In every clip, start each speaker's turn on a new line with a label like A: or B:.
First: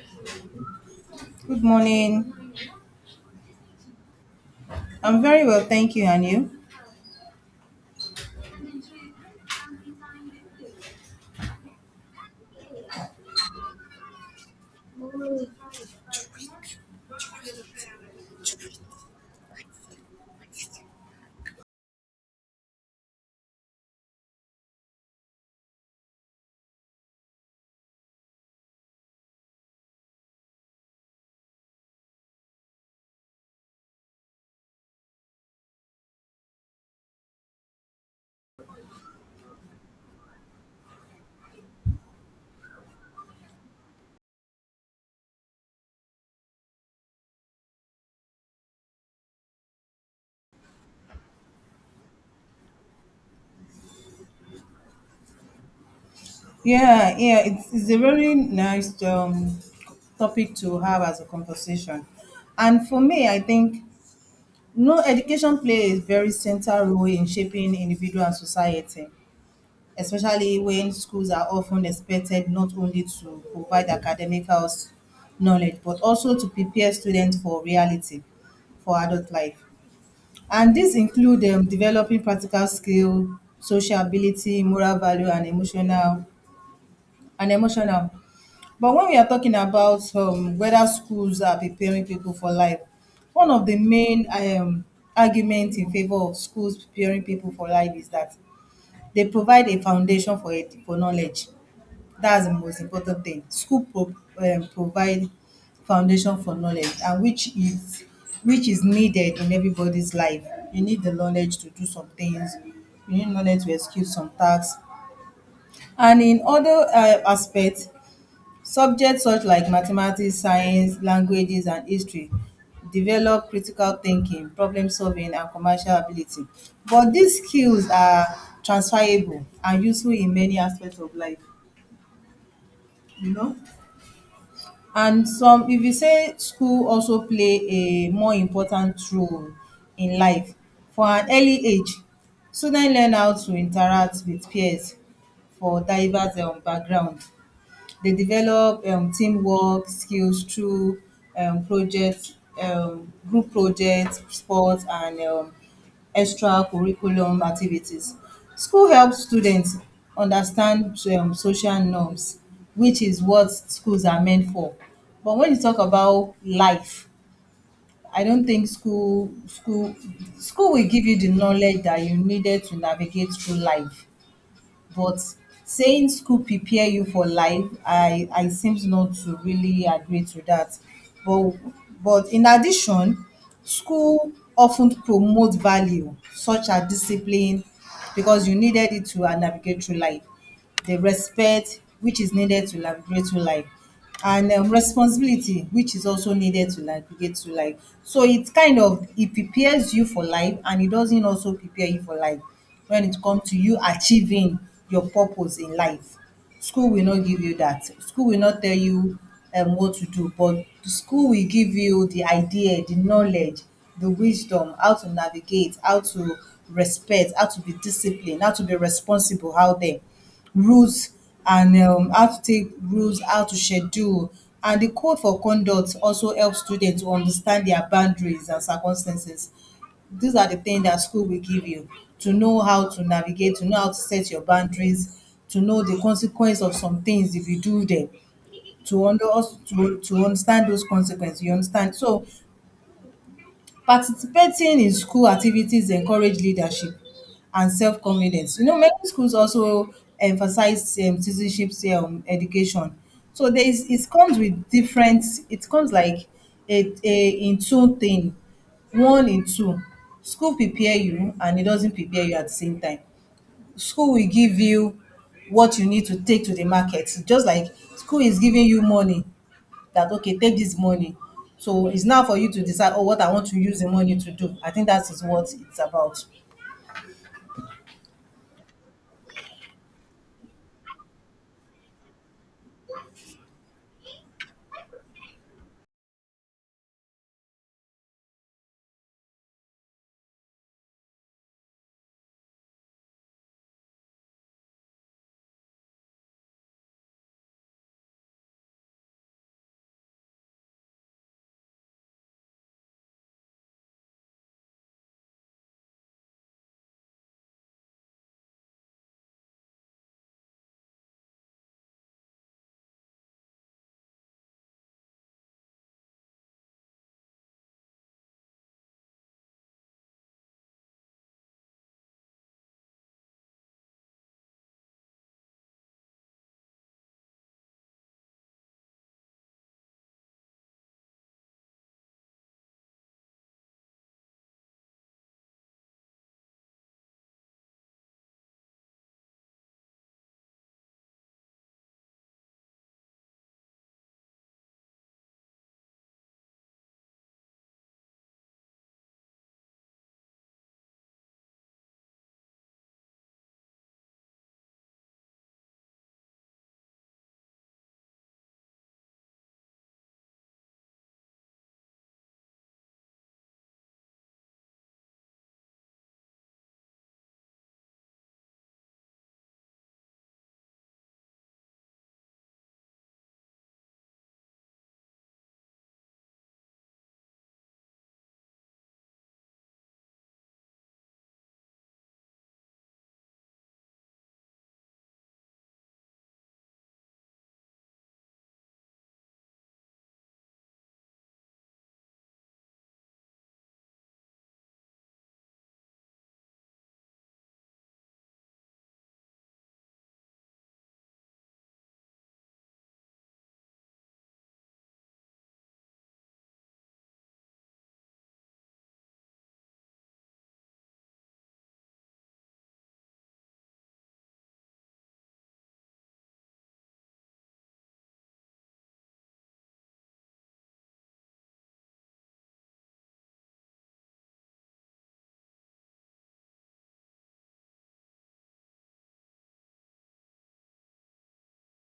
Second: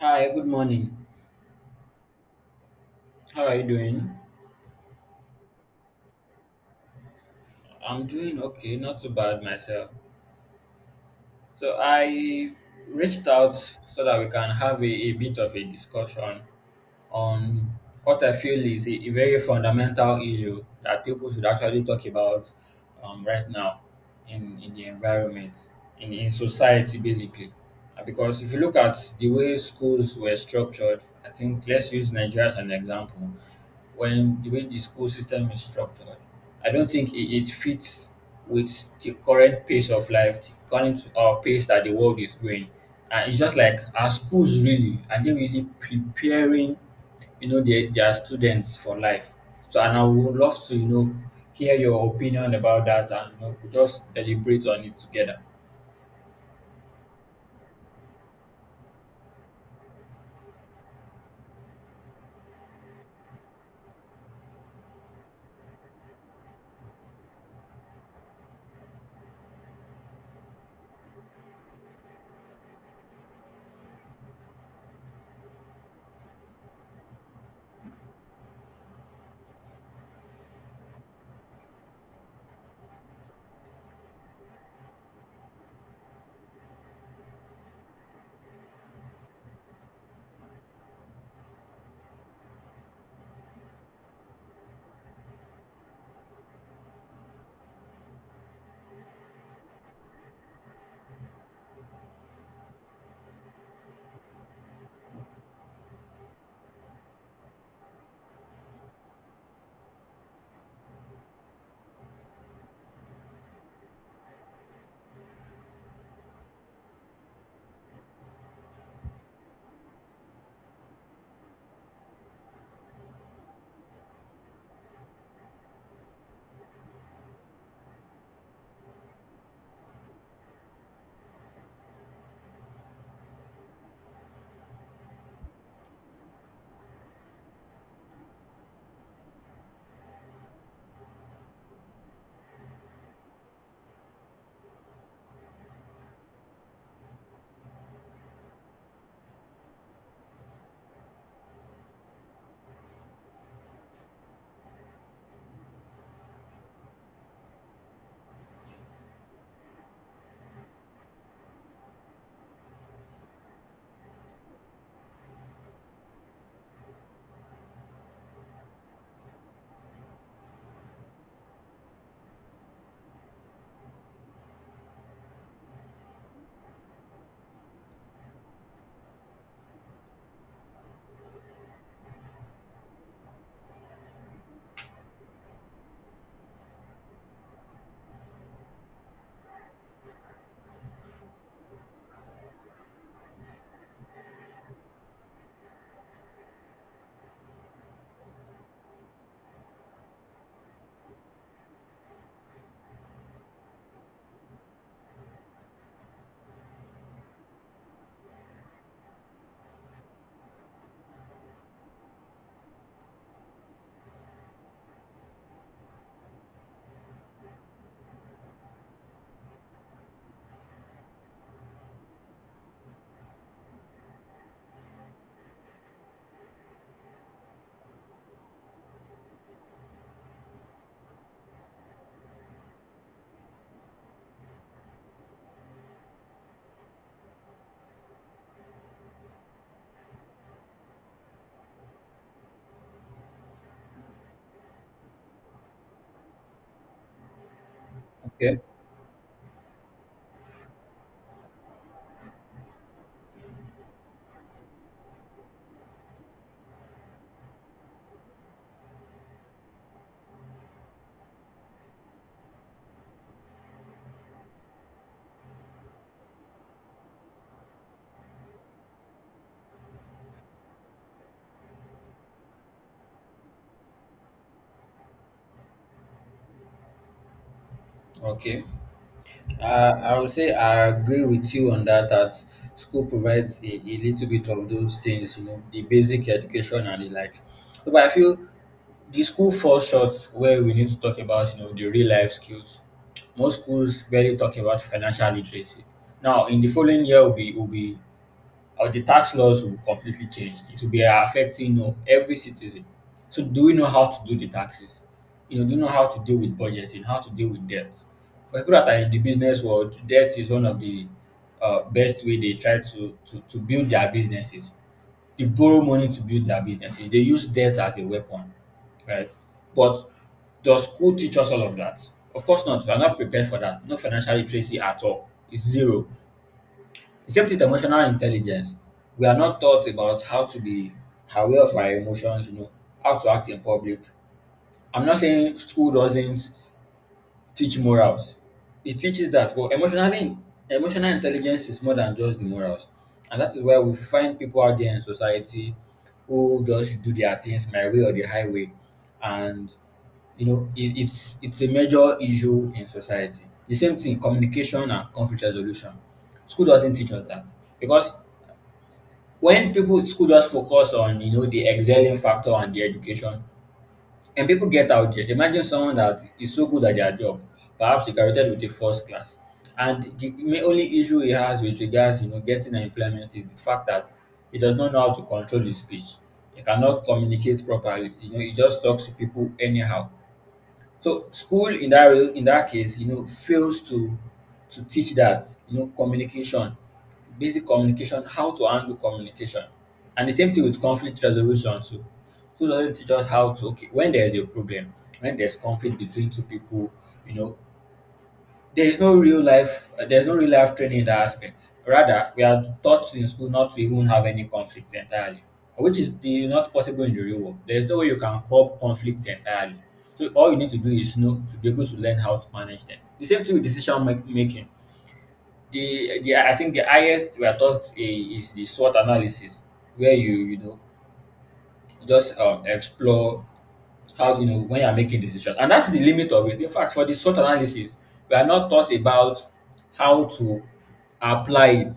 A: Hi, good morning.
B: Good morning.
A: How are you doing?
B: I'm very well, thank you, and you?
A: I'm doing okay, not too bad myself. So I reached out so that we can have a bit of a discussion on what I feel is a very fundamental issue that people should actually talk about right now, in the environment, in society basically. Because if you look at the way schools were structured, I think let's use Nigeria as an example. When the way the school system is structured, I don't think it fits with the current pace of life, the current pace that the world is going. And it's just like, our schools, really, are they really preparing, they are students for life? So, and I would love to, hear your opinion about that, and we just deliberate on it together.
B: Yeah, yeah, it's a very nice topic to have as a conversation. And for me, I think no education plays a very central role in shaping individual and society, especially when schools are often expected not only to provide academic house knowledge, but also to prepare students for reality, for adult life. And these include developing practical skill, social ability, moral value, and emotional. But when we are talking about whether schools are preparing people for life, one of the main arguments in favor of schools preparing people for life is that they provide a foundation for for knowledge. That's the most important thing. School provide foundation for knowledge and which is needed in everybody's life. You need the knowledge to do some things, you need knowledge to execute some tasks. And in other aspects, subjects such like mathematics, science, languages and history develop critical thinking, problem solving and commercial ability. But these skills are transferable and useful in many aspects of life, you know. And some if you say school also play a more important role in life. For an early age, student learn how to interact with peers for diverse background. They develop teamwork skills through um, projects, group projects, sports, and extra curriculum activities. School helps students understand social norms, which is what schools are meant for. But when you talk about life, I don't think school school will give you the knowledge that you needed to navigate through life, but saying school prepare you for life, I seems not to really agree to that. But in addition, school often promote value such as discipline, because you needed it to navigate through life, the respect which is needed to navigate through life, and responsibility which is also needed to navigate through life. So it kind of it prepares you for life and it doesn't also prepare you for life. When it comes to you achieving your purpose in life, school will not give you that. School will not tell you what to do, but the school will give you the idea, the knowledge, the wisdom, how to navigate, how to respect, how to be disciplined, how to be responsible out there, rules, and how to take rules, how to schedule. And the code for conduct also helps students to understand their boundaries and circumstances. These are the things that school will give you, to know how to navigate, to know how to set your boundaries, to know the consequence of some things if you do them, to to understand those consequences. You understand? So participating in school activities encourage leadership and self-confidence.
A: Okay,
B: You know, many schools also emphasize citizenship education. So there is it comes with different. It comes like a in two thing, one in two. School prepare you, and it doesn't prepare you at the same time. School will give you what you need to take to the market, just like school is giving you money that okay take this money. So it's now for you to decide oh what I want to use the money to do. I think that is what it's about.
A: okay. I would say I agree with you on that, that school provides a little bit of those things, the basic education and the likes. But I feel the school falls short where we need to talk about, the real life skills. Most schools barely talk about financial literacy. Now, in the following year, will be the tax laws will completely change. It will be affecting, every citizen. So, do we know how to do the taxes? You know, do you know how to deal with budgeting, how to deal with debt? For people that are in the business world, debt is one of the best way they try to, to build their businesses. They borrow money to build their businesses. They use debt as a weapon, right? But does school teach us all of that? Of course not. We are not prepared for that. No financial literacy at all. It's zero. Except with emotional intelligence, we are not taught about how to be aware of our emotions, how to act in public. I'm not saying school doesn't teach morals. It teaches that, but emotional intelligence is more than just the morals. And that is why we find people out there in society who just do their things, my way or the highway. And you know, it's it's a major issue in society. The same thing, communication and conflict resolution. School doesn't teach us that, because when people, school just focus on, the excelling factor and the education. And people get out there. Imagine someone that is so good at their job, perhaps he graduated with a first class, and the only issue he has with regards, getting an employment, is the fact that he does not know how to control his speech. He cannot communicate properly. You know, he just talks to people anyhow. So school, in that in that case, fails to teach that, communication, basic communication, how to handle communication, and the same thing with conflict resolution too. School doesn't teach us how to, okay, when there is a problem, when there's conflict between two people, you know, there is no real life there's no real life training in that aspect. Rather, we are taught in school not to even have any conflict entirely, which is the not possible in the real world. There is no way you can curb conflicts entirely. So all you need to do is know to be able to learn how to manage them. The same thing with decision making. The I think the highest we are taught is the SWOT analysis, where you know just explore, how do you know when you are making decisions? And that is the limit of it. In fact, for the SWOT analysis, we are not taught about how to apply it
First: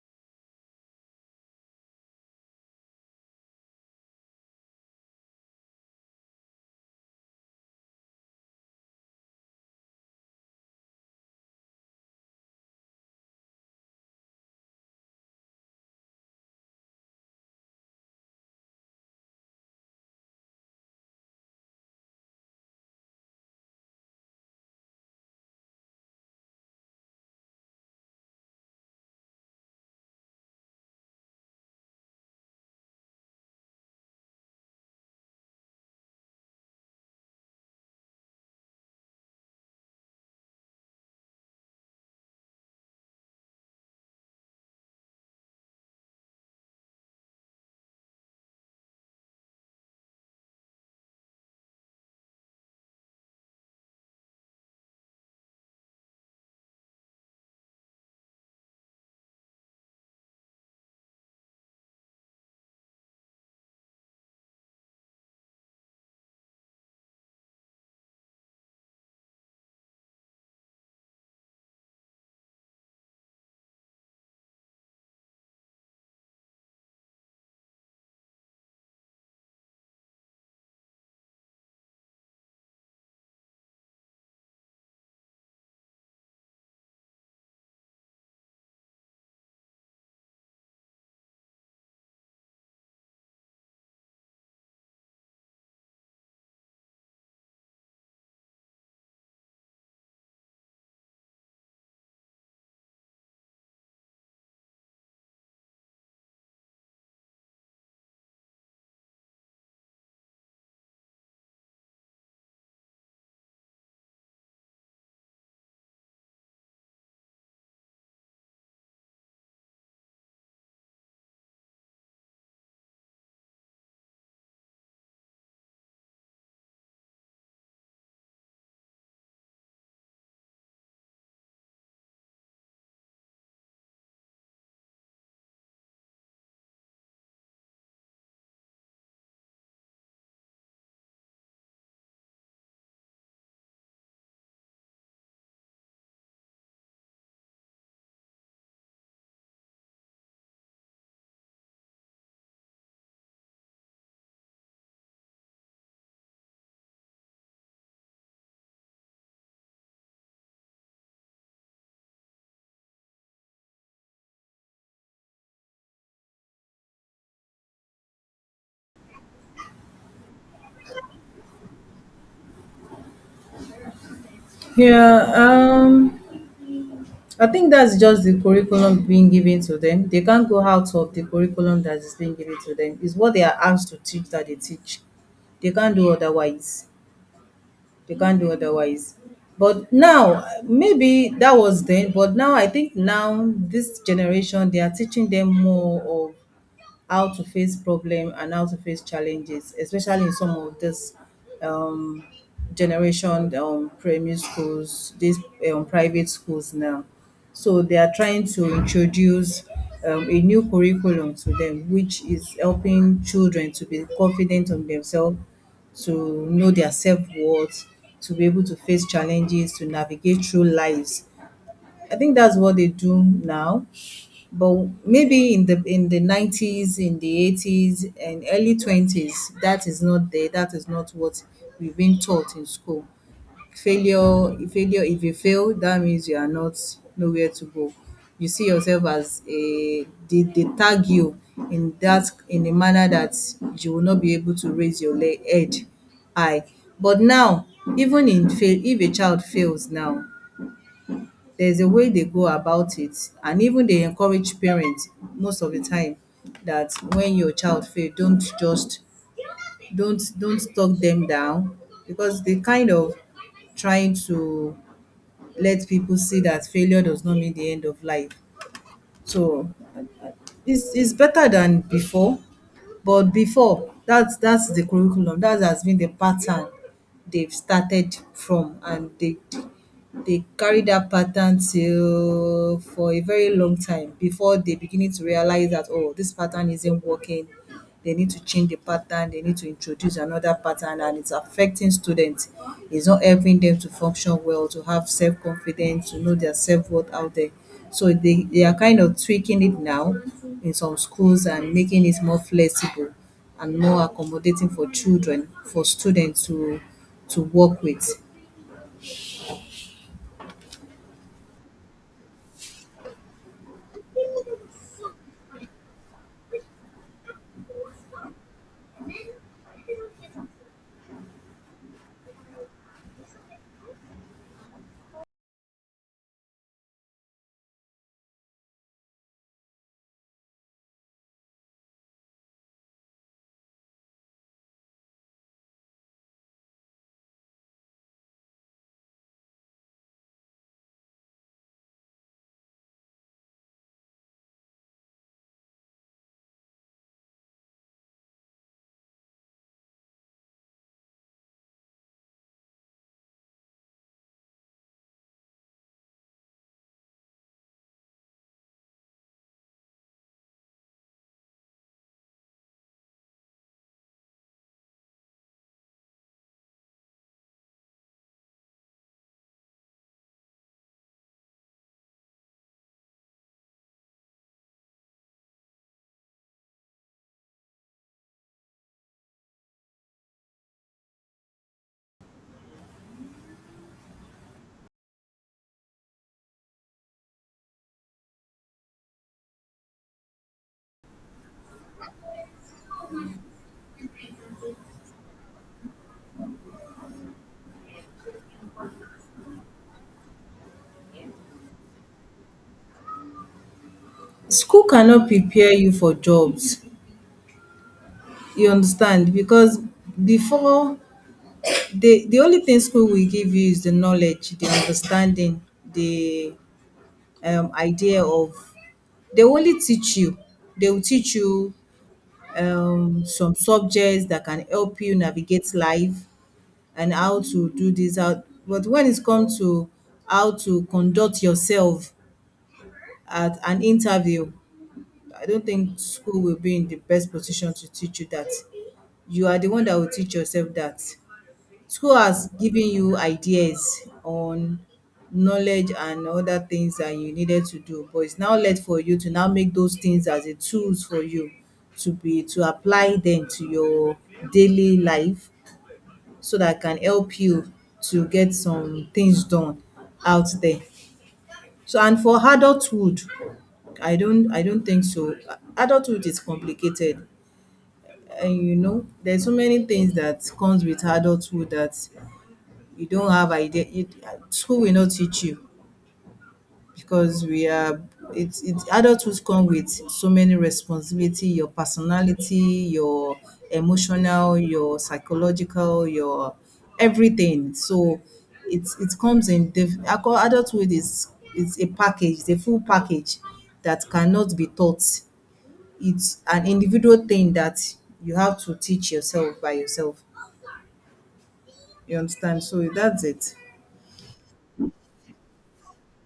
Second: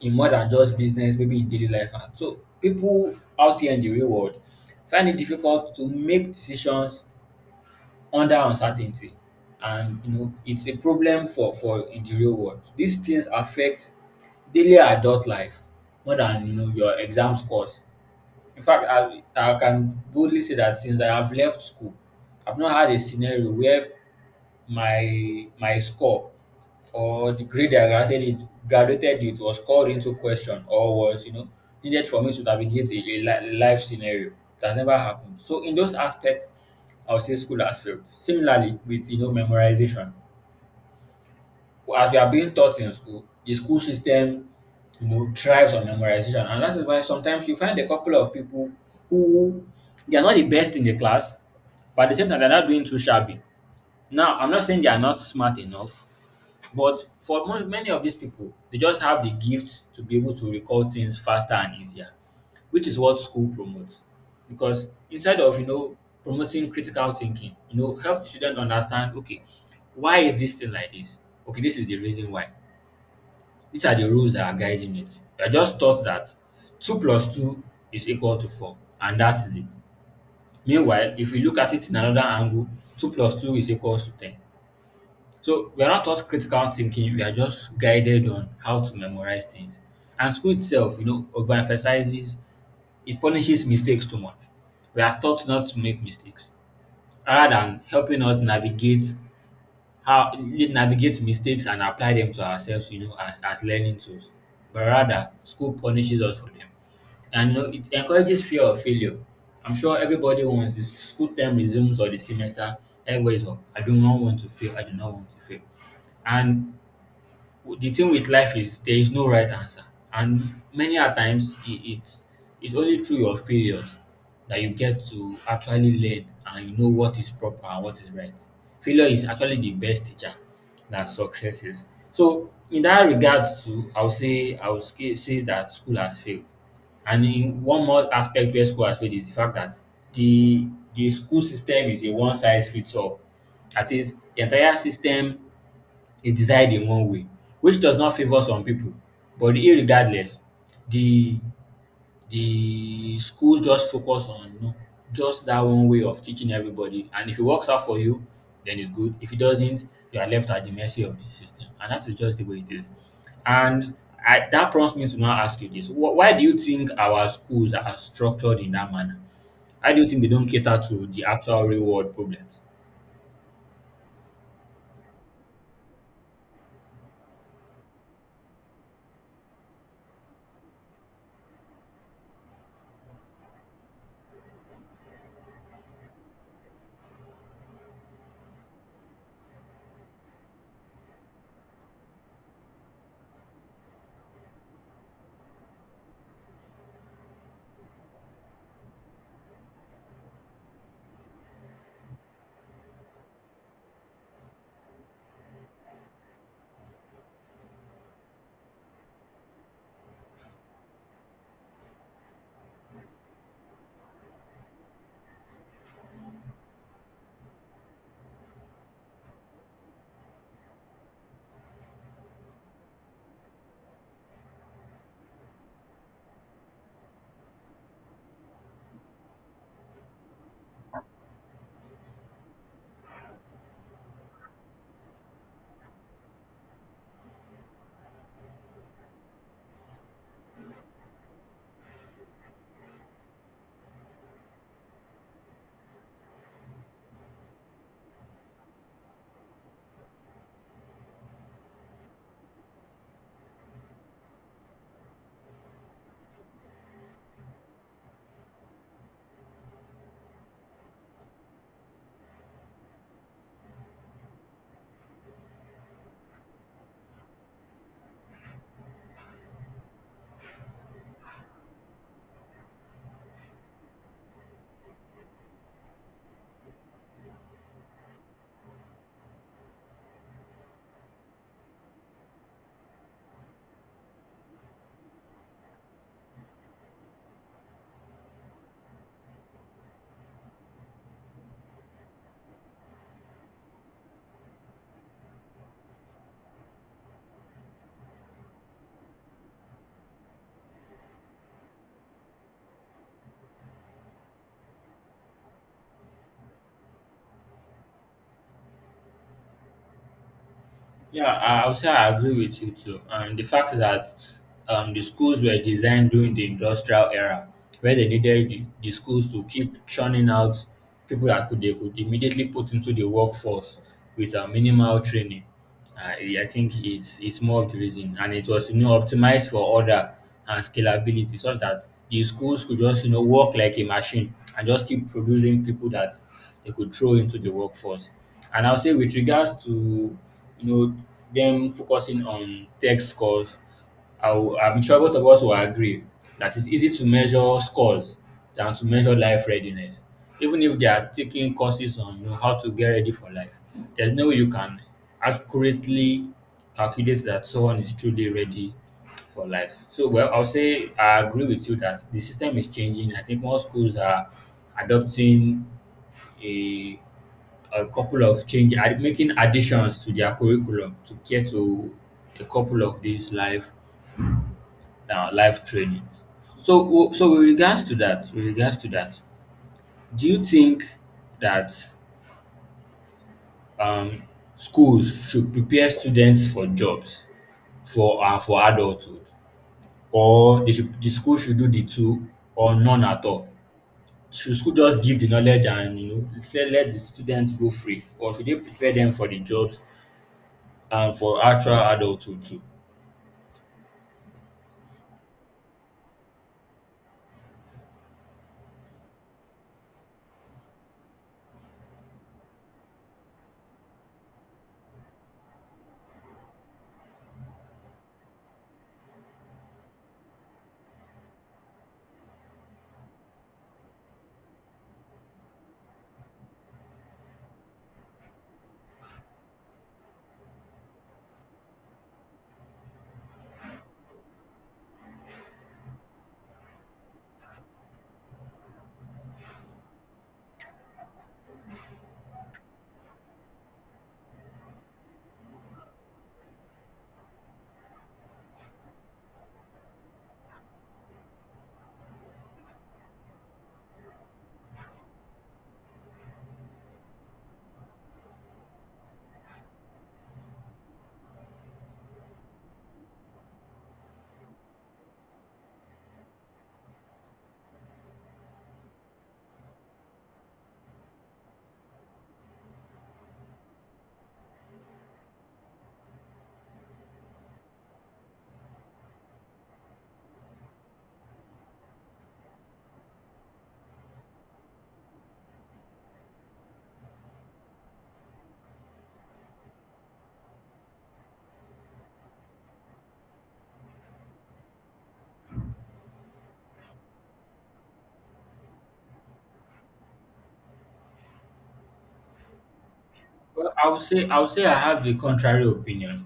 A: in more than just business, maybe in daily life. And so people out here in the real world find it difficult to make decisions under uncertainty. And you know, it's a problem for in the real world. These things affect daily adult life more than, your exam scores. In fact, I can boldly say that since I have left school, I've not had a scenario where my score or the grade I graduated it, graduated it, was called into question or was, needed for me to navigate a life scenario. That's never happened. So in those aspects, I would say school has failed. Similarly, with, memorization. As we are being taught in school, the school system, thrives on memorization. And that is why sometimes you find a couple of people who, they are not the best in the class, but at the same time, they're not doing too shabby. Now, I'm not saying they are not smart enough, but for many of these people, they just have the gift to be able to recall things faster and easier, which is what school promotes. Because inside of, promoting critical thinking, help the student understand, okay, why is this thing like this? Okay, this is the reason why. These are the rules that are guiding it. You are just taught that two plus two is equal to four, and that is it. Meanwhile, if you look at it in another angle, two plus two is equal to ten. So we are not taught critical thinking, we are just guided on how to memorize things. And school itself, overemphasizes, it punishes mistakes too much. We are taught not to make mistakes rather than helping us navigate how navigate mistakes and apply them to ourselves, as learning tools. But rather, school punishes us for them. And you know, it encourages fear of failure. I'm sure everybody wants, the school term resumes or the semester, everybody's, "Oh, I do not want to fail, I do not want to fail." And the thing with life is, there is no right answer, and many a times it's it's only through your failures that you get to actually learn, and what is proper and what is right. Failure is actually the best teacher than success is. So in that regard too, I would say I would say that school has failed. And in one more aspect where school has failed is the fact that the the school system is a one size fits all. That is, the entire system is decided in one way, which does not favor some people. But irregardless, the the schools just focus on, just that one way of teaching everybody. And if it works out for you, then it's good. If it doesn't, you are left at the mercy of the system. And that is just the way it is. And I, that prompts me to now ask you this: Why do you think our schools are structured in that manner? Why do you think they don't cater to the actual real world problems?
B: Yeah, I think that's just the curriculum being given to them. They can't go out of the curriculum that is being given to them. It's what they are asked to teach that they teach. They can't do otherwise. They can't do otherwise. But now, maybe that was then, but now I think now this generation they are teaching them more how to face problem and how to face challenges, especially in some of this um, generation primary schools, these private schools now. So they are trying to introduce a new curriculum to them, which is helping children to be confident on themselves, to know their self worth, to be able to face challenges, to navigate through lives. I think that's what they do now, but maybe in the 90s, in the 80s and early 20s, that is not there. That is not what we've been taught in school. Failure, if you fail, that means you are not nowhere to go. You see yourself as a they tag you in a manner that you will not be able to raise your head high. But now, even in fail if a child fails now, there's a way they go about it, and even they encourage parents most of the time that when your child fail don't just don't talk them down, because they kind of trying to let people see that failure does not mean the end of life. So it's better than before. But before, that's the curriculum that has been the pattern they've started from, and they carry that pattern till for a very long time before they beginning to realize that oh this pattern isn't working. They need to change the pattern, they need to introduce another pattern, and it's affecting students. It's not helping them to function well, to have self-confidence, to know their self-worth out there. So they are kind of tweaking it now in some schools, and making it more flexible and more accommodating for children, for students to work with.
A: Yeah, I would say I agree with you too. And the fact that the schools were designed during the industrial era, where they needed the schools to keep churning out people that could, they could immediately put into the workforce with a minimal training. I think it's more of the reason, and it was, optimized for order and scalability, so that the schools could just, work like a machine and just keep producing people that they could throw into the workforce. And I'll say with regards to, you know them focusing on tech scores, I'll, I'm sure both of us will agree that it's easy to measure scores than to measure life readiness. Even if they are taking courses on, how to get ready for life, there's no way you can accurately calculate that someone is truly ready for life. So, well, I'll say I agree with you that the system is changing. I think more schools are adopting a a couple of change making additions to their curriculum to get to a couple of these live live trainings. So so with regards to that, do you think that um, schools should prepare students for jobs, for adulthood, or they should, the school should do the two, or none at all? Should school just give the knowledge and, say let the students go free, or should they prepare them for the jobs and for actual adulthood too?
B: School cannot prepare you for jobs, you understand, because before the only thing school will give you is the knowledge, the understanding, the idea of they only teach you. They will teach you some subjects that can help you navigate life and how to do this out. But when it comes to how to conduct yourself at an interview, I don't think school will be in the best position to teach you that. You are the one that will teach yourself that. School has given you ideas on knowledge and other things that you needed to do, but it's now left for you to now make those things as a tools for you to be to apply them to your daily life, so that can help you to get some things done out there. So and for adulthood, I don't think so. Adulthood is complicated, and you know there's so many things that comes with adulthood that you don't have idea school will not teach you. Because we are it, adulthood come with so many responsibility, your personality, your emotional, your psychological, your everything. So it's it comes in I call adulthood is it's a package, the full package that cannot be taught. It's an individual thing that you have to teach yourself by yourself. You understand? So that's it.
A: Well, I would say I would say I have a contrary opinion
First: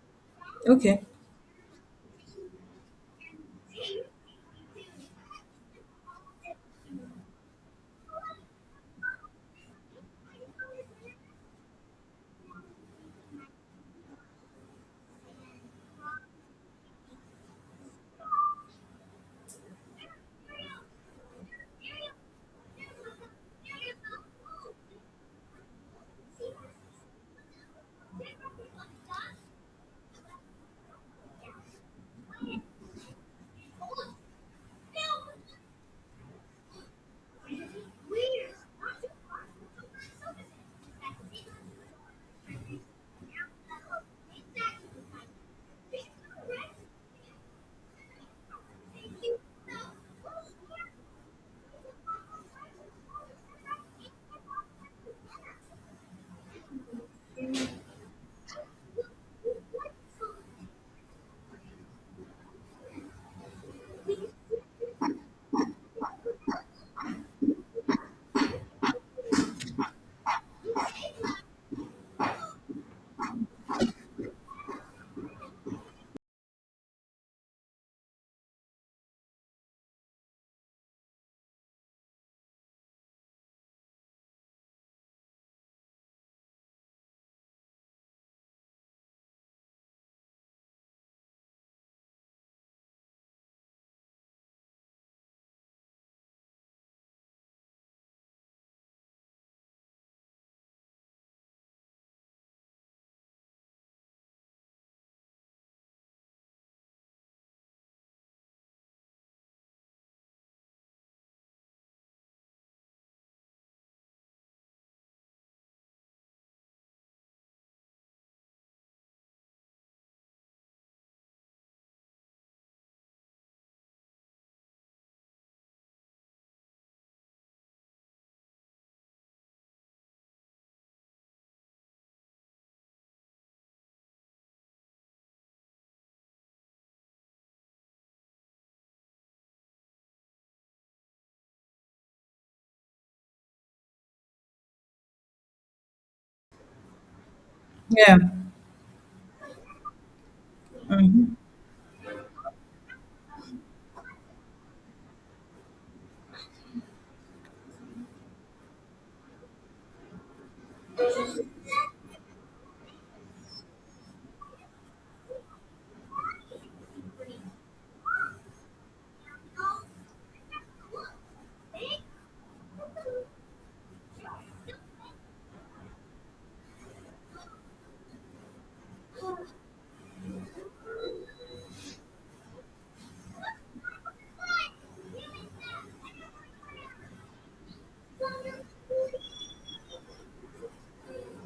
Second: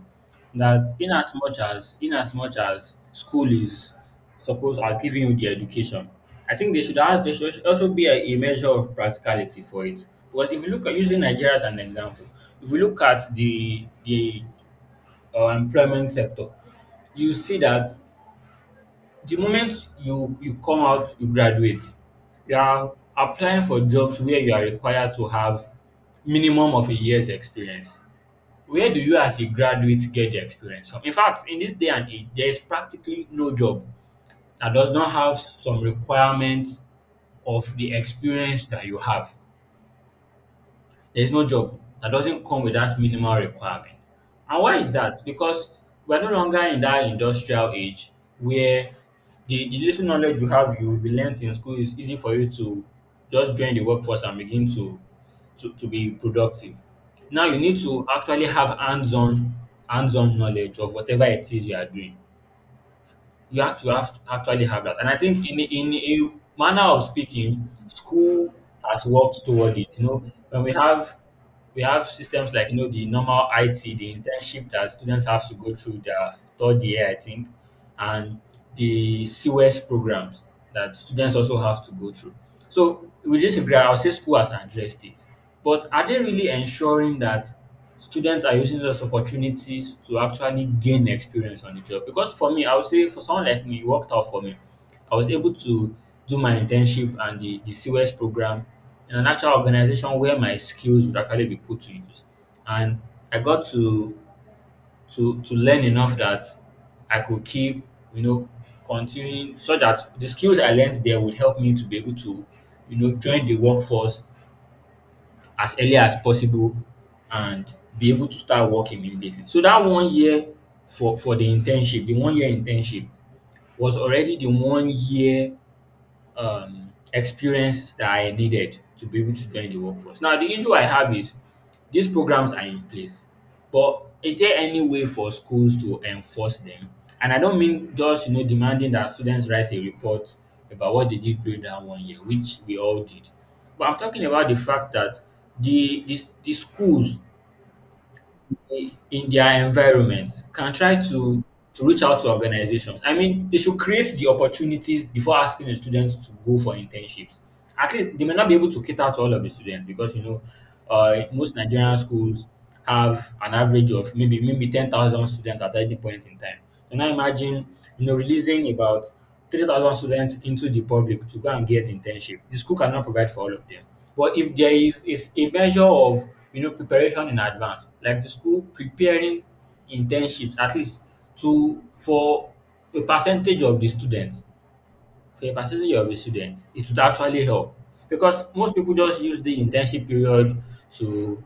A: that,
B: Okay.
A: in as much as, in as much as school is supposed as giving you the education, I think they should have, there should also be a measure of practicality for it. Because if you look at using Nigeria as an example, if you look at the employment sector, you see that the moment you come out, you graduate, you are applying for jobs where you are required to have minimum of a year's experience. Where do you as a graduate get the experience from? In fact, in this day and age, there is practically no job that does not have some requirement of the experience that you have. There's no job that doesn't come with that minimal requirement. And why is that? Because we're no longer in that industrial age where the little knowledge you have, you will be learnt in school, is easy for you to just join the workforce and begin to be productive. Now you need to actually have hands-on knowledge of whatever it is you are doing. You have to have actually have that. And I think in a manner of speaking, school has worked toward it. You know, when we have systems like, you know, the normal IT, the internship that students have to go through their third year, I think, and the CWES programs that students also have to go through. So with this regard, I'll say school has addressed it. But are they really ensuring that students are using those opportunities to actually gain experience on the job? Because for me, I would say, for someone like me, it worked out for me. I was able to do my internship and the COS program in an actual organization where my skills would actually be put to use. And I got to learn enough that I could keep, you know, continuing so that the skills I learned there would help me to be able to, you know, join the workforce as early as possible and be able to start working immediately. So that 1 year, for the internship, the 1 year internship was already the 1 year experience that I needed to be able to join the workforce. Now, the issue I have is these programs are in place, but is there any way for schools to enforce them? And I don't mean just, you know, demanding that students write a report about what they did during that 1 year, which we all did. But I'm talking about the fact that the schools
B: Yeah.
A: in their environment can try to reach out to organizations. I mean, they should create the opportunities before asking the students to go for internships. At least they may not be able to cater to all of the students because, you know, most Nigerian schools have an average of maybe 10,000 students at any point in time. Can I imagine, you know, releasing about 3,000 students into the public to go and get internships? The school cannot provide for all of them. But if there is a measure of, you know, preparation in advance, like the school preparing internships at least to for a percentage of the students, for your considering your residents, it would actually help, because most people just use the internship period to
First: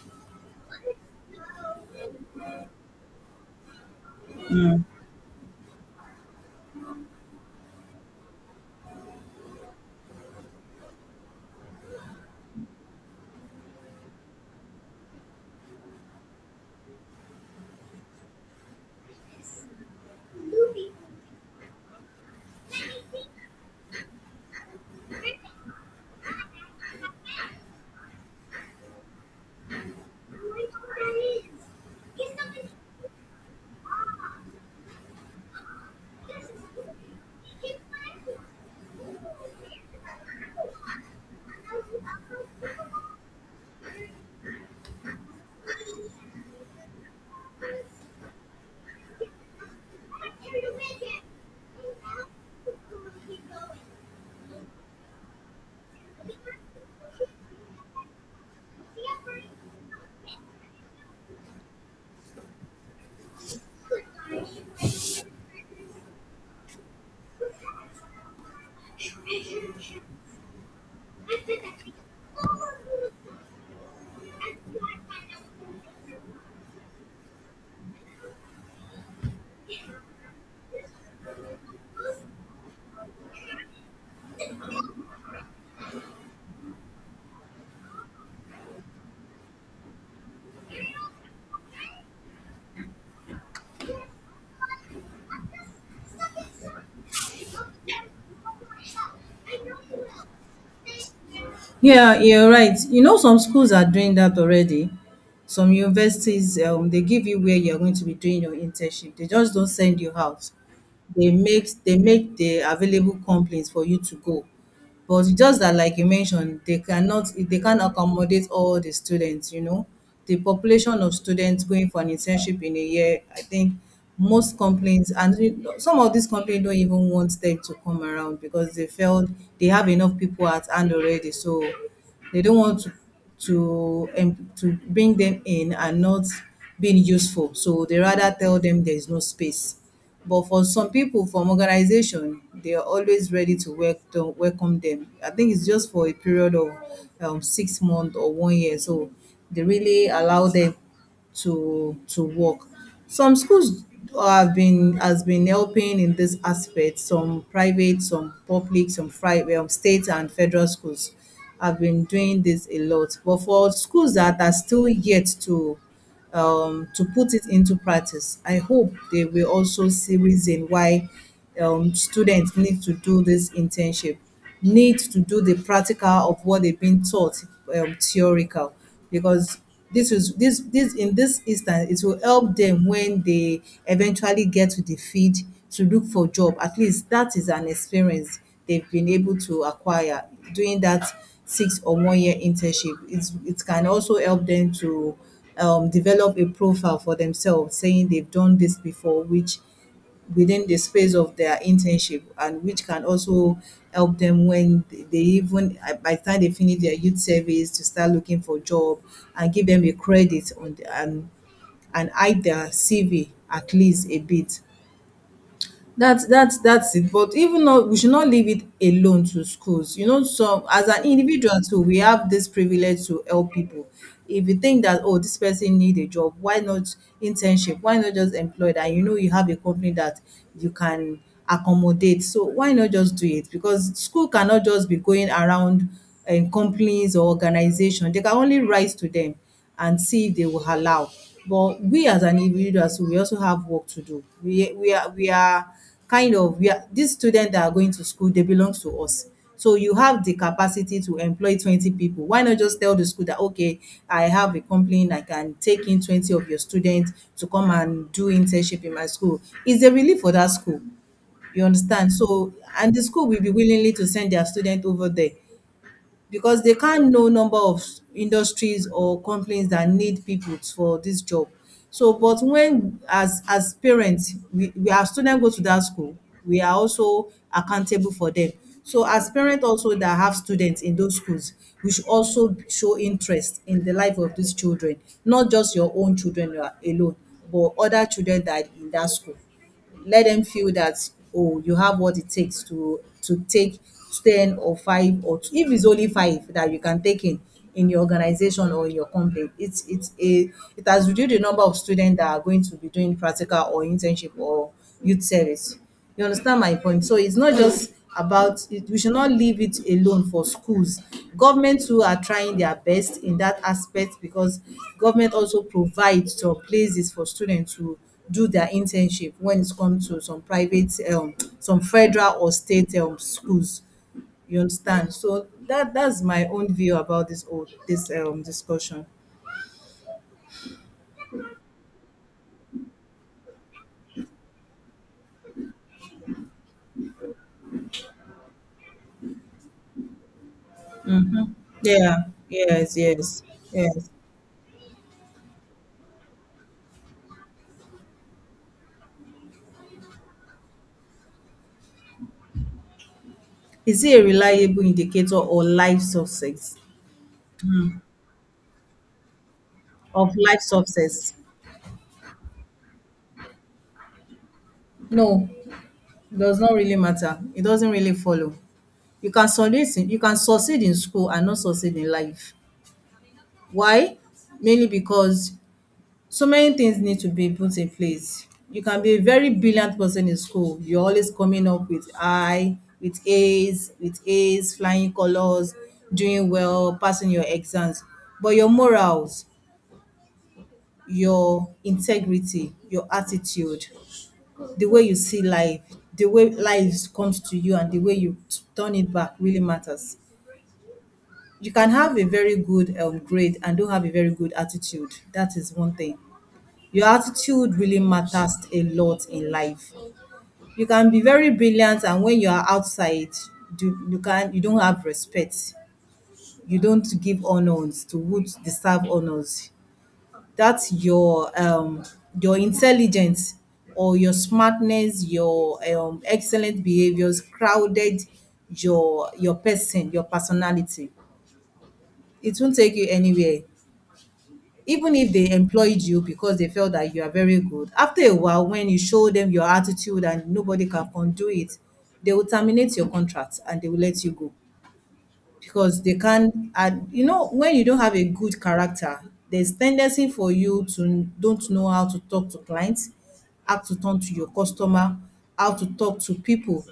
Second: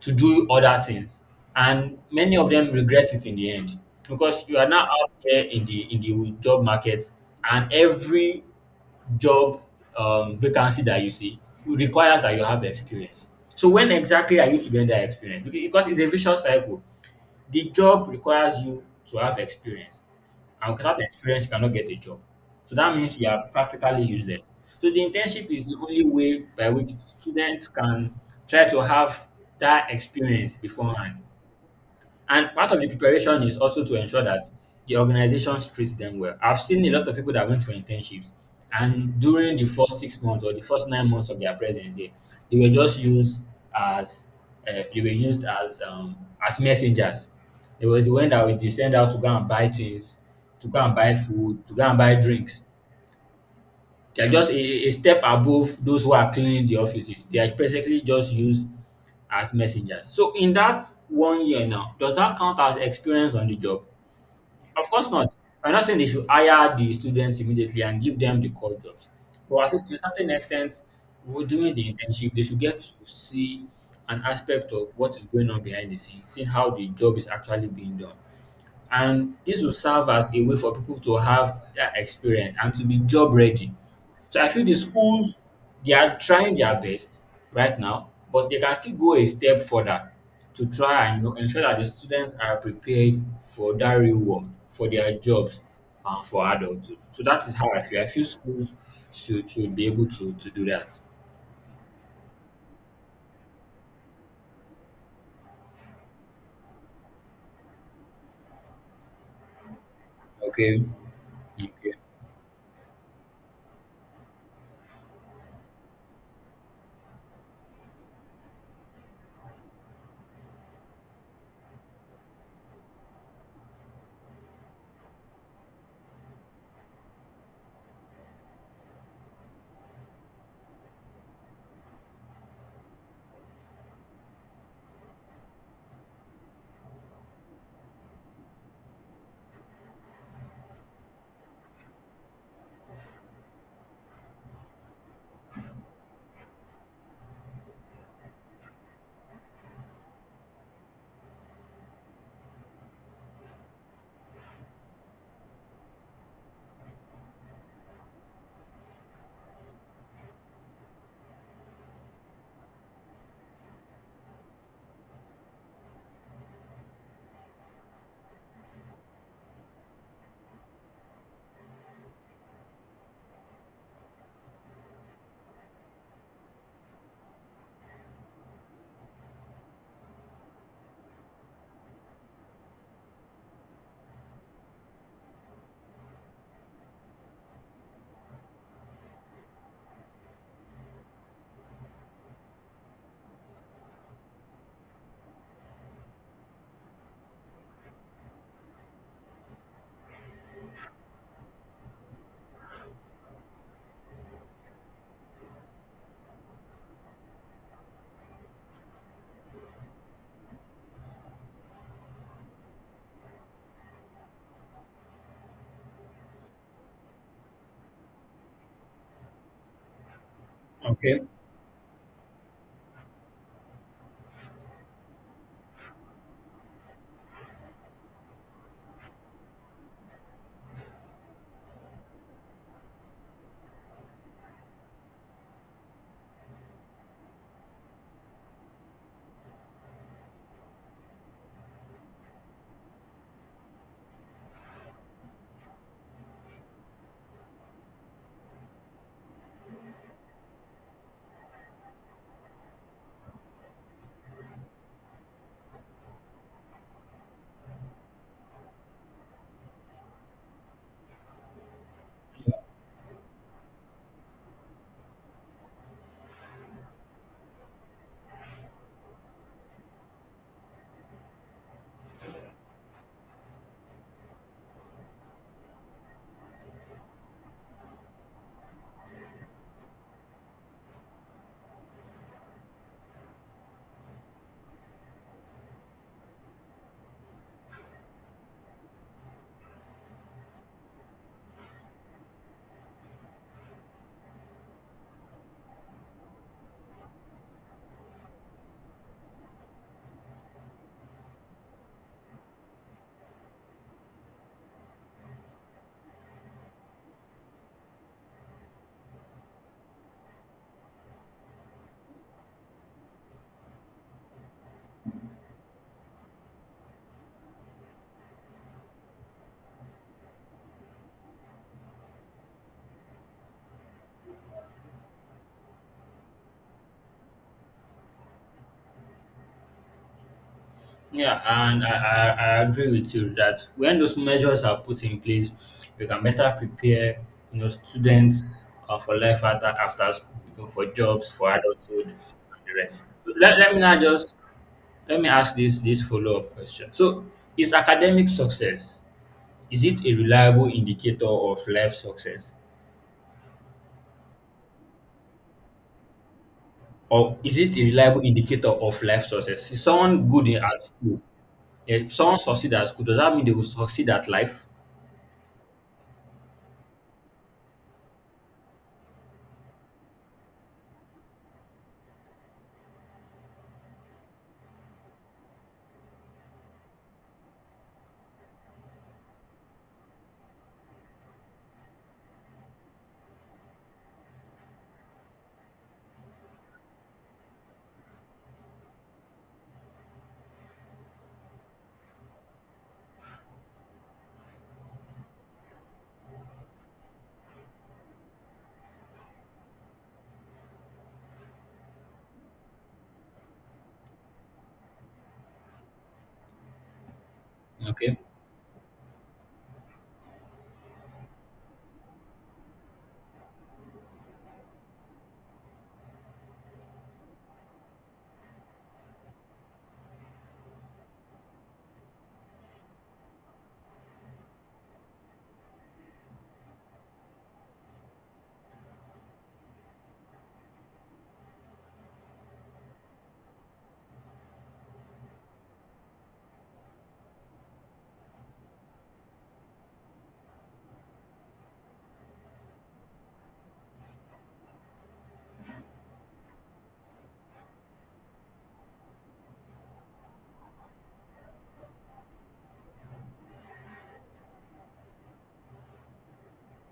A: to do other things, and many of them regret it in the end because you are now out there in the job market, and every job vacancy that you see requires that you have experience. So when exactly are you to gain that experience? Because it's a vicious cycle. The job requires you to have experience, and without experience, you cannot get a job. So that means you are practically useless. So the internship is the only way by which students can try to have that experience beforehand. And part of the preparation is also to ensure that the organisation treats them well. I've seen a lot of people that went for internships, and during the first 6 months or the first 9 months of their presence there, they were just as used as messengers. There was the one that would be sent out to go and buy things, to go and buy food, to go and buy drinks. They are just a step above those who are cleaning the offices. They are basically just used as messengers. So in that 1 year now, does that count as experience on the job? Of course not. I'm not saying they should hire the students immediately and give them the core jobs. But at least to a certain extent, during the internship, they should get to see an aspect of what is going on behind the scenes, seeing how the job is actually being done, and this will serve as a way for people to have that experience and to be job ready. So I feel the schools, they are trying their best right now, but they can still go a step further to try and, you know, ensure that the students are prepared for that real world, for their jobs and for adulthood. So that is how I feel. I feel schools should be able to do that.
B: Yeah, you're right. You know, some schools are doing that already. Some universities, they give you where you're going to be doing your internship. They just don't send you out.
A: Okay.
B: They make
A: Okay.
B: they make the available companies for you to go. But it's just that like you mentioned, they can't accommodate all the students, you know. The population of students going for an internship in a year, I think most complaints, and you some of these complaints don't even want them to come around because they felt they have enough people at hand already. So they don't want to to bring them in and not being useful. So they rather tell them there is no space. But for some people from organization, they are always ready to work to welcome them. I think it's just for a period of 6 months or one year. So they really allow them to work. Some schools have been has been helping in this aspect. Some private, some public, some private, state and federal schools have been doing this a lot. But for schools that are still yet to put it into practice, I hope they will also see reason why students need to do this internship, need to do the practical of what they've been taught theoretical, because this in this instance it will help them when they eventually get to the field to look for job. At least that is an experience they've been able to acquire doing that 6 or 1 year internship. It's, it can also help them to develop a profile for themselves saying they've done this before, which within the space of their internship, and which can also help them when they even by the time they finish their youth service to start looking for job, and give them a credit on the, and hide their CV at least a bit. That's it. But even though we should not leave it alone to schools. So as an
A: Okay.
B: individual too, we have this privilege to help people. If you think that, oh, this person need a job, why not internship? Why not just employ that? You have a company that you can accommodate. So why not just do it? Because school cannot just be going around in companies or organization. They can only rise to them and see if they will allow. But we as an individuals, we also have work to do. We are kind of we are these students that are going to school, they belong to us. So you have the capacity to employ 20 people. Why not just tell the school that, okay, I have a complaint. I can take in 20 of your students to come and do internship in my school. It's a relief for that school. You understand? So, and the school will be willingly to send their student over there because they can't know number of industries or companies that need people for this job. So, but when as parents, we our students go to that school, we are also accountable for them. So, as parents also that have students in those schools, we should also show interest in the life of these children, not just your own children alone, but other children that are in that school. Let them feel that, oh, you have what it takes to take 10 or 5 or two, if it's only 5 that you can take in your organization or in your company, it has reduced the number of students that are going to be doing practical or internship or youth service. You understand my point? So it's not just about it, we should not leave it alone for schools. Government too are trying their best in that aspect because government also provides some places for students to do their internship when it comes to some private some federal or state schools. You understand? So that's my own view about this whole this discussion.
A: Yeah, and I agree with you that when those measures are put in place, we can better prepare, you know, students for life after, after school, you know, for jobs, for
B: Mm.
A: adulthood,
B: Yeah,
A: and the
B: yes,
A: rest. So
B: yes,
A: let me now
B: yes.
A: just let me ask this follow up question. So, is academic success, is it a reliable indicator of life success,
B: Is it a reliable indicator or life success?
A: or is it a reliable indicator of life success? Is someone
B: Of
A: good in
B: life
A: at school?
B: success?
A: If someone succeed at school, does that mean they will succeed at life?
B: No, it does not really matter. It doesn't really follow. You can succeed in school and not succeed in life. Why? Mainly because so many things need to be put in place. You can be a very brilliant person in school. You're always coming up with A's, flying colors, doing well, passing your exams. But your morals, your integrity, your attitude, the way you see life, the way life comes to you, and the way you turn it back really matters. You can have a very good grade and don't have a very good attitude. That is one thing. Your attitude really
A: Okay.
B: matters a lot in life. You can be very brilliant and when you are outside, do, you can you don't have respect. You don't give honors to who deserve honors. That's your intelligence or your smartness, your excellent behaviors crowded your personality. It won't take you anywhere. Even if they employed you because they felt that you are very good, after a while when you show them your attitude and nobody can undo it, they will terminate your contract and they will let you go, because they can. And you know, when you don't have a good character, there's tendency for you to don't know how to talk to clients, how to talk to your customer, how to talk to people.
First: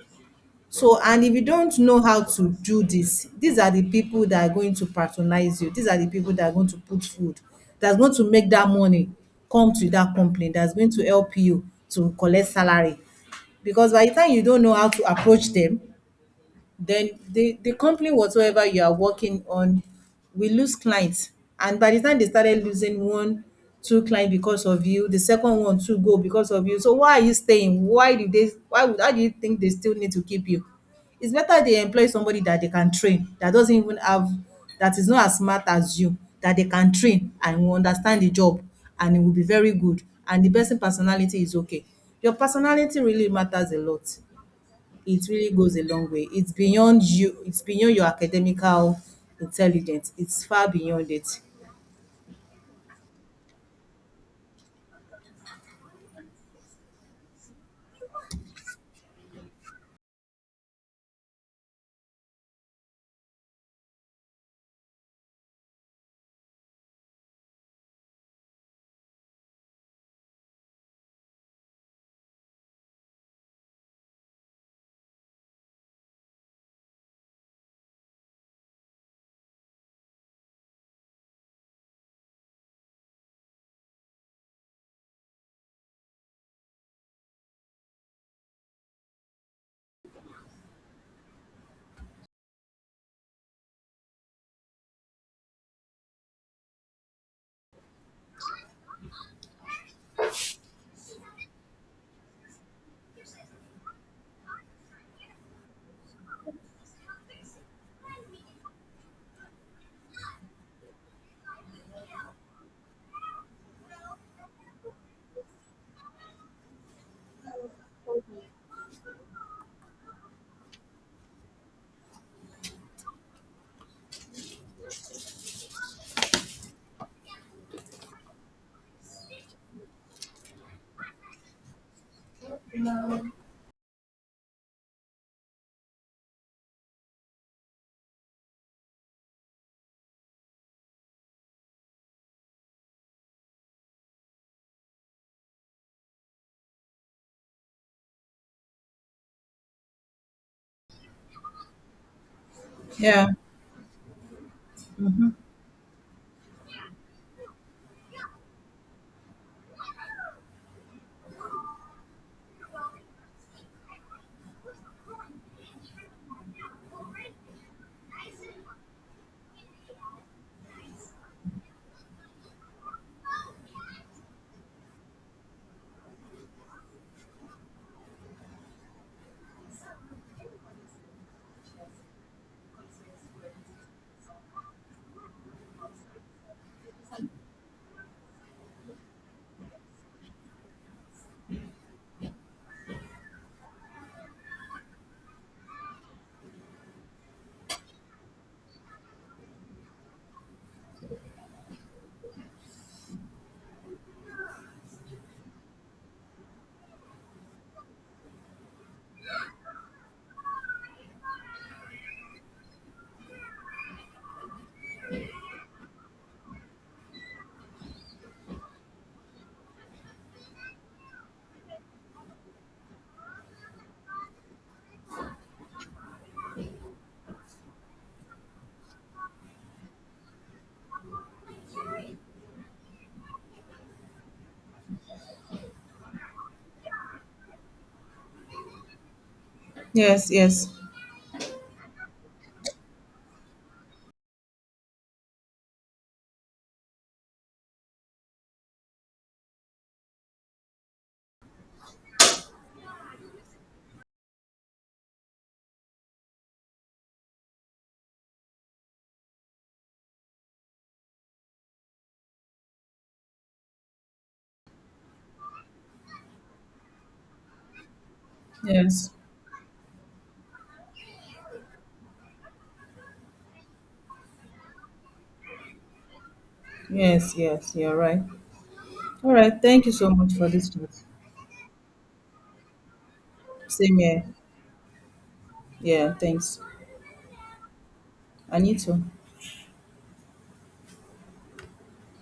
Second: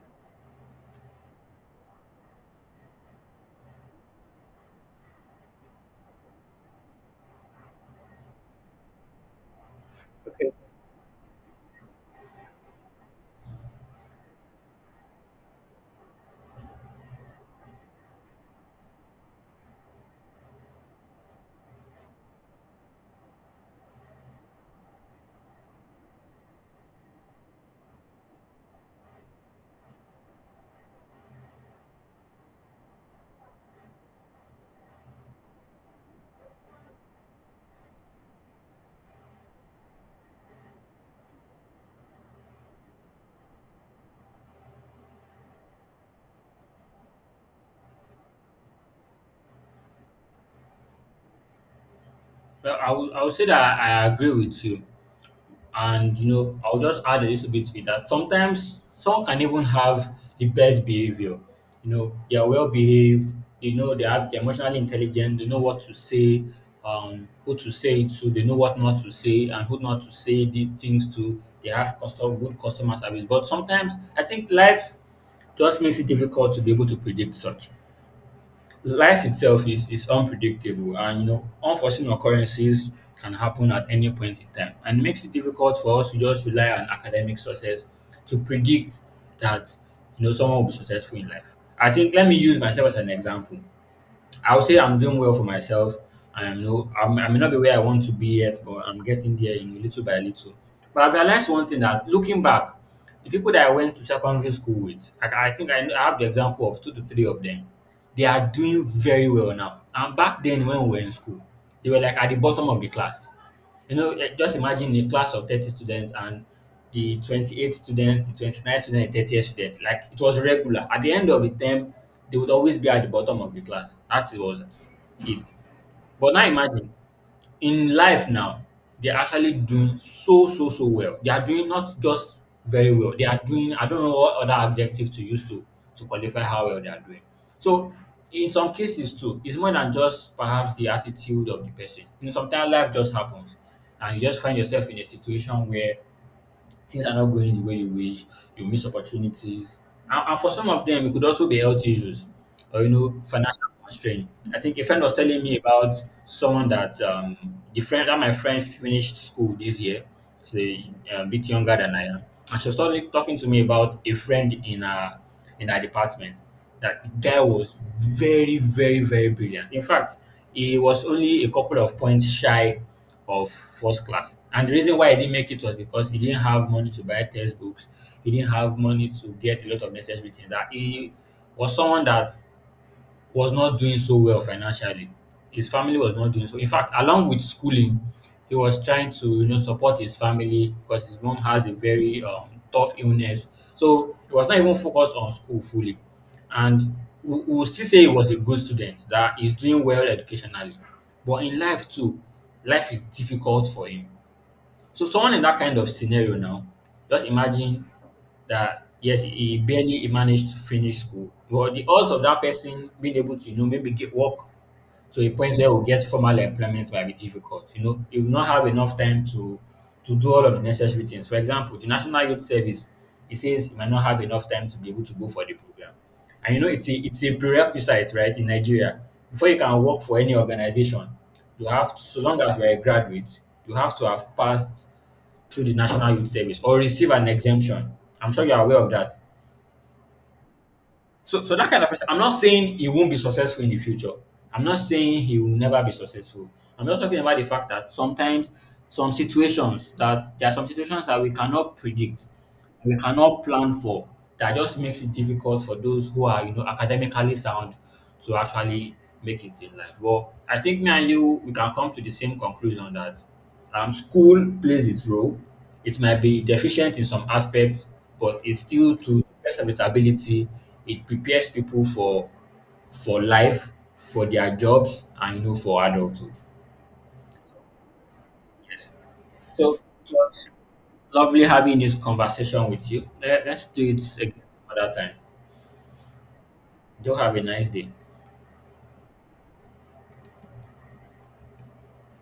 B: So, and if you don't know how to do this, these are the people that are going to patronize you, these are the people that are going to put food, that's going to make that money come to that company, that's going to help you to collect salary. Because by the time you don't know how to approach them, then the company, whatsoever you are working on, will lose clients. And by the time they started losing one, two clients because of you, the second one too go because of you. So why are you staying? Why do they why would how do you think they still need to keep you? It's better they employ somebody that they can train, that doesn't even have that is not as smart as you, that they can train and will understand the job, and it will be very good. And the personality is okay. Your personality really matters a lot. It really goes a long way. It's beyond you, it's beyond your academical intelligence. It's far beyond it.
A: Well, I would say that I agree with you. And, you know, I'll just add a little bit to it that sometimes some can even have the best behavior. You know, they are well behaved, they know they're emotionally intelligent, they know what to say, who to say it to, they know what not to say and who not to say the things to. They have custom, good customer service. But sometimes I think life just makes it difficult to be able to predict such. Life itself is unpredictable, and, you know, unforeseen occurrences can happen at any point in time and makes it difficult for us to just rely on academic success to predict that, you know, someone will be successful in life. I think let me use myself as an example. I'll say I'm doing well for myself. I'm no, I'm, I may not be where I want to be yet, but I'm getting there, you know, little by little. But I've realized one thing that looking back, the people that I went to secondary school with, I have the example of two to three of them. They are doing very well now. And back then, when we were in school, they were like at the bottom of the class. You know, eh, just imagine a class of 30 students and the 28th student, the 29th student, the 30th student. Like it was regular. At the end of the term, they would always be at the bottom of the class. That was it. But now imagine, in life now, they're actually doing so, so, so well. They are doing not just very well, they are doing, I don't know what other adjective to use to qualify how well they are doing. So, in some cases too, it's more than just perhaps the attitude of the person. You know, sometimes life just happens and you just find yourself in a situation where things are not going the way you wish, you miss opportunities. And for some of them, it could also be health issues or, you know,
B: Yeah.
A: financial constraint. I think a friend was telling me about someone that, the friend that my friend finished school this year. She's a bit younger than I am. And she was talking to me about a friend in in her department. That the guy was very brilliant. In fact, he was only a couple of points shy of first class. And the reason why he didn't make it was because he didn't have money to buy textbooks. He didn't have money to get a lot of necessary things. That he was someone that was not doing so well financially. His family was not doing so. In fact, along with schooling, he was trying to, you know, support his family because his mom has a very tough illness. So he was not even focused on school fully. And we will still say he was a good student that is doing well educationally, but in life too, life is difficult for him. So someone in that kind of scenario now, just imagine that, yes, he managed to finish school. Well, the odds of that person being able to, you know, maybe get work to a point where we get formal employment might be difficult. You know, he will not have enough time to do all of the necessary things. For example, the National Youth Service, it says he might not have enough time to be able to go for the program. And, you know, it's it's a prerequisite, right, in Nigeria. Before you can work for any organization, you have to, so long as you're a graduate, you have to have passed through the National Youth Service or receive an exemption. I'm sure you're aware of that.
B: Yes, yes,
A: So, so that kind of person, I'm not saying he won't be successful in the future. I'm not saying he will never be successful. I'm just talking about the fact that sometimes some situations that there are some situations that we cannot predict, we cannot plan for, that just makes it difficult for those who are, you know, academically sound to actually make it in life. But I think me and you, we can come to the same conclusion that school plays its role. It might be deficient in some aspects, but it still
B: yes,
A: to best of its ability. It prepares people for life, for their jobs, and, you know, for adulthood.
B: yes, yes. You're right.
A: Yes.
B: All right.
A: So
B: Thank you so
A: it
B: much for
A: was
B: this chat.
A: lovely having this conversation with you. Let's do
B: Same
A: it
B: here.
A: again another time.
B: Yeah, thanks.
A: Do have a nice day.
B: I need to.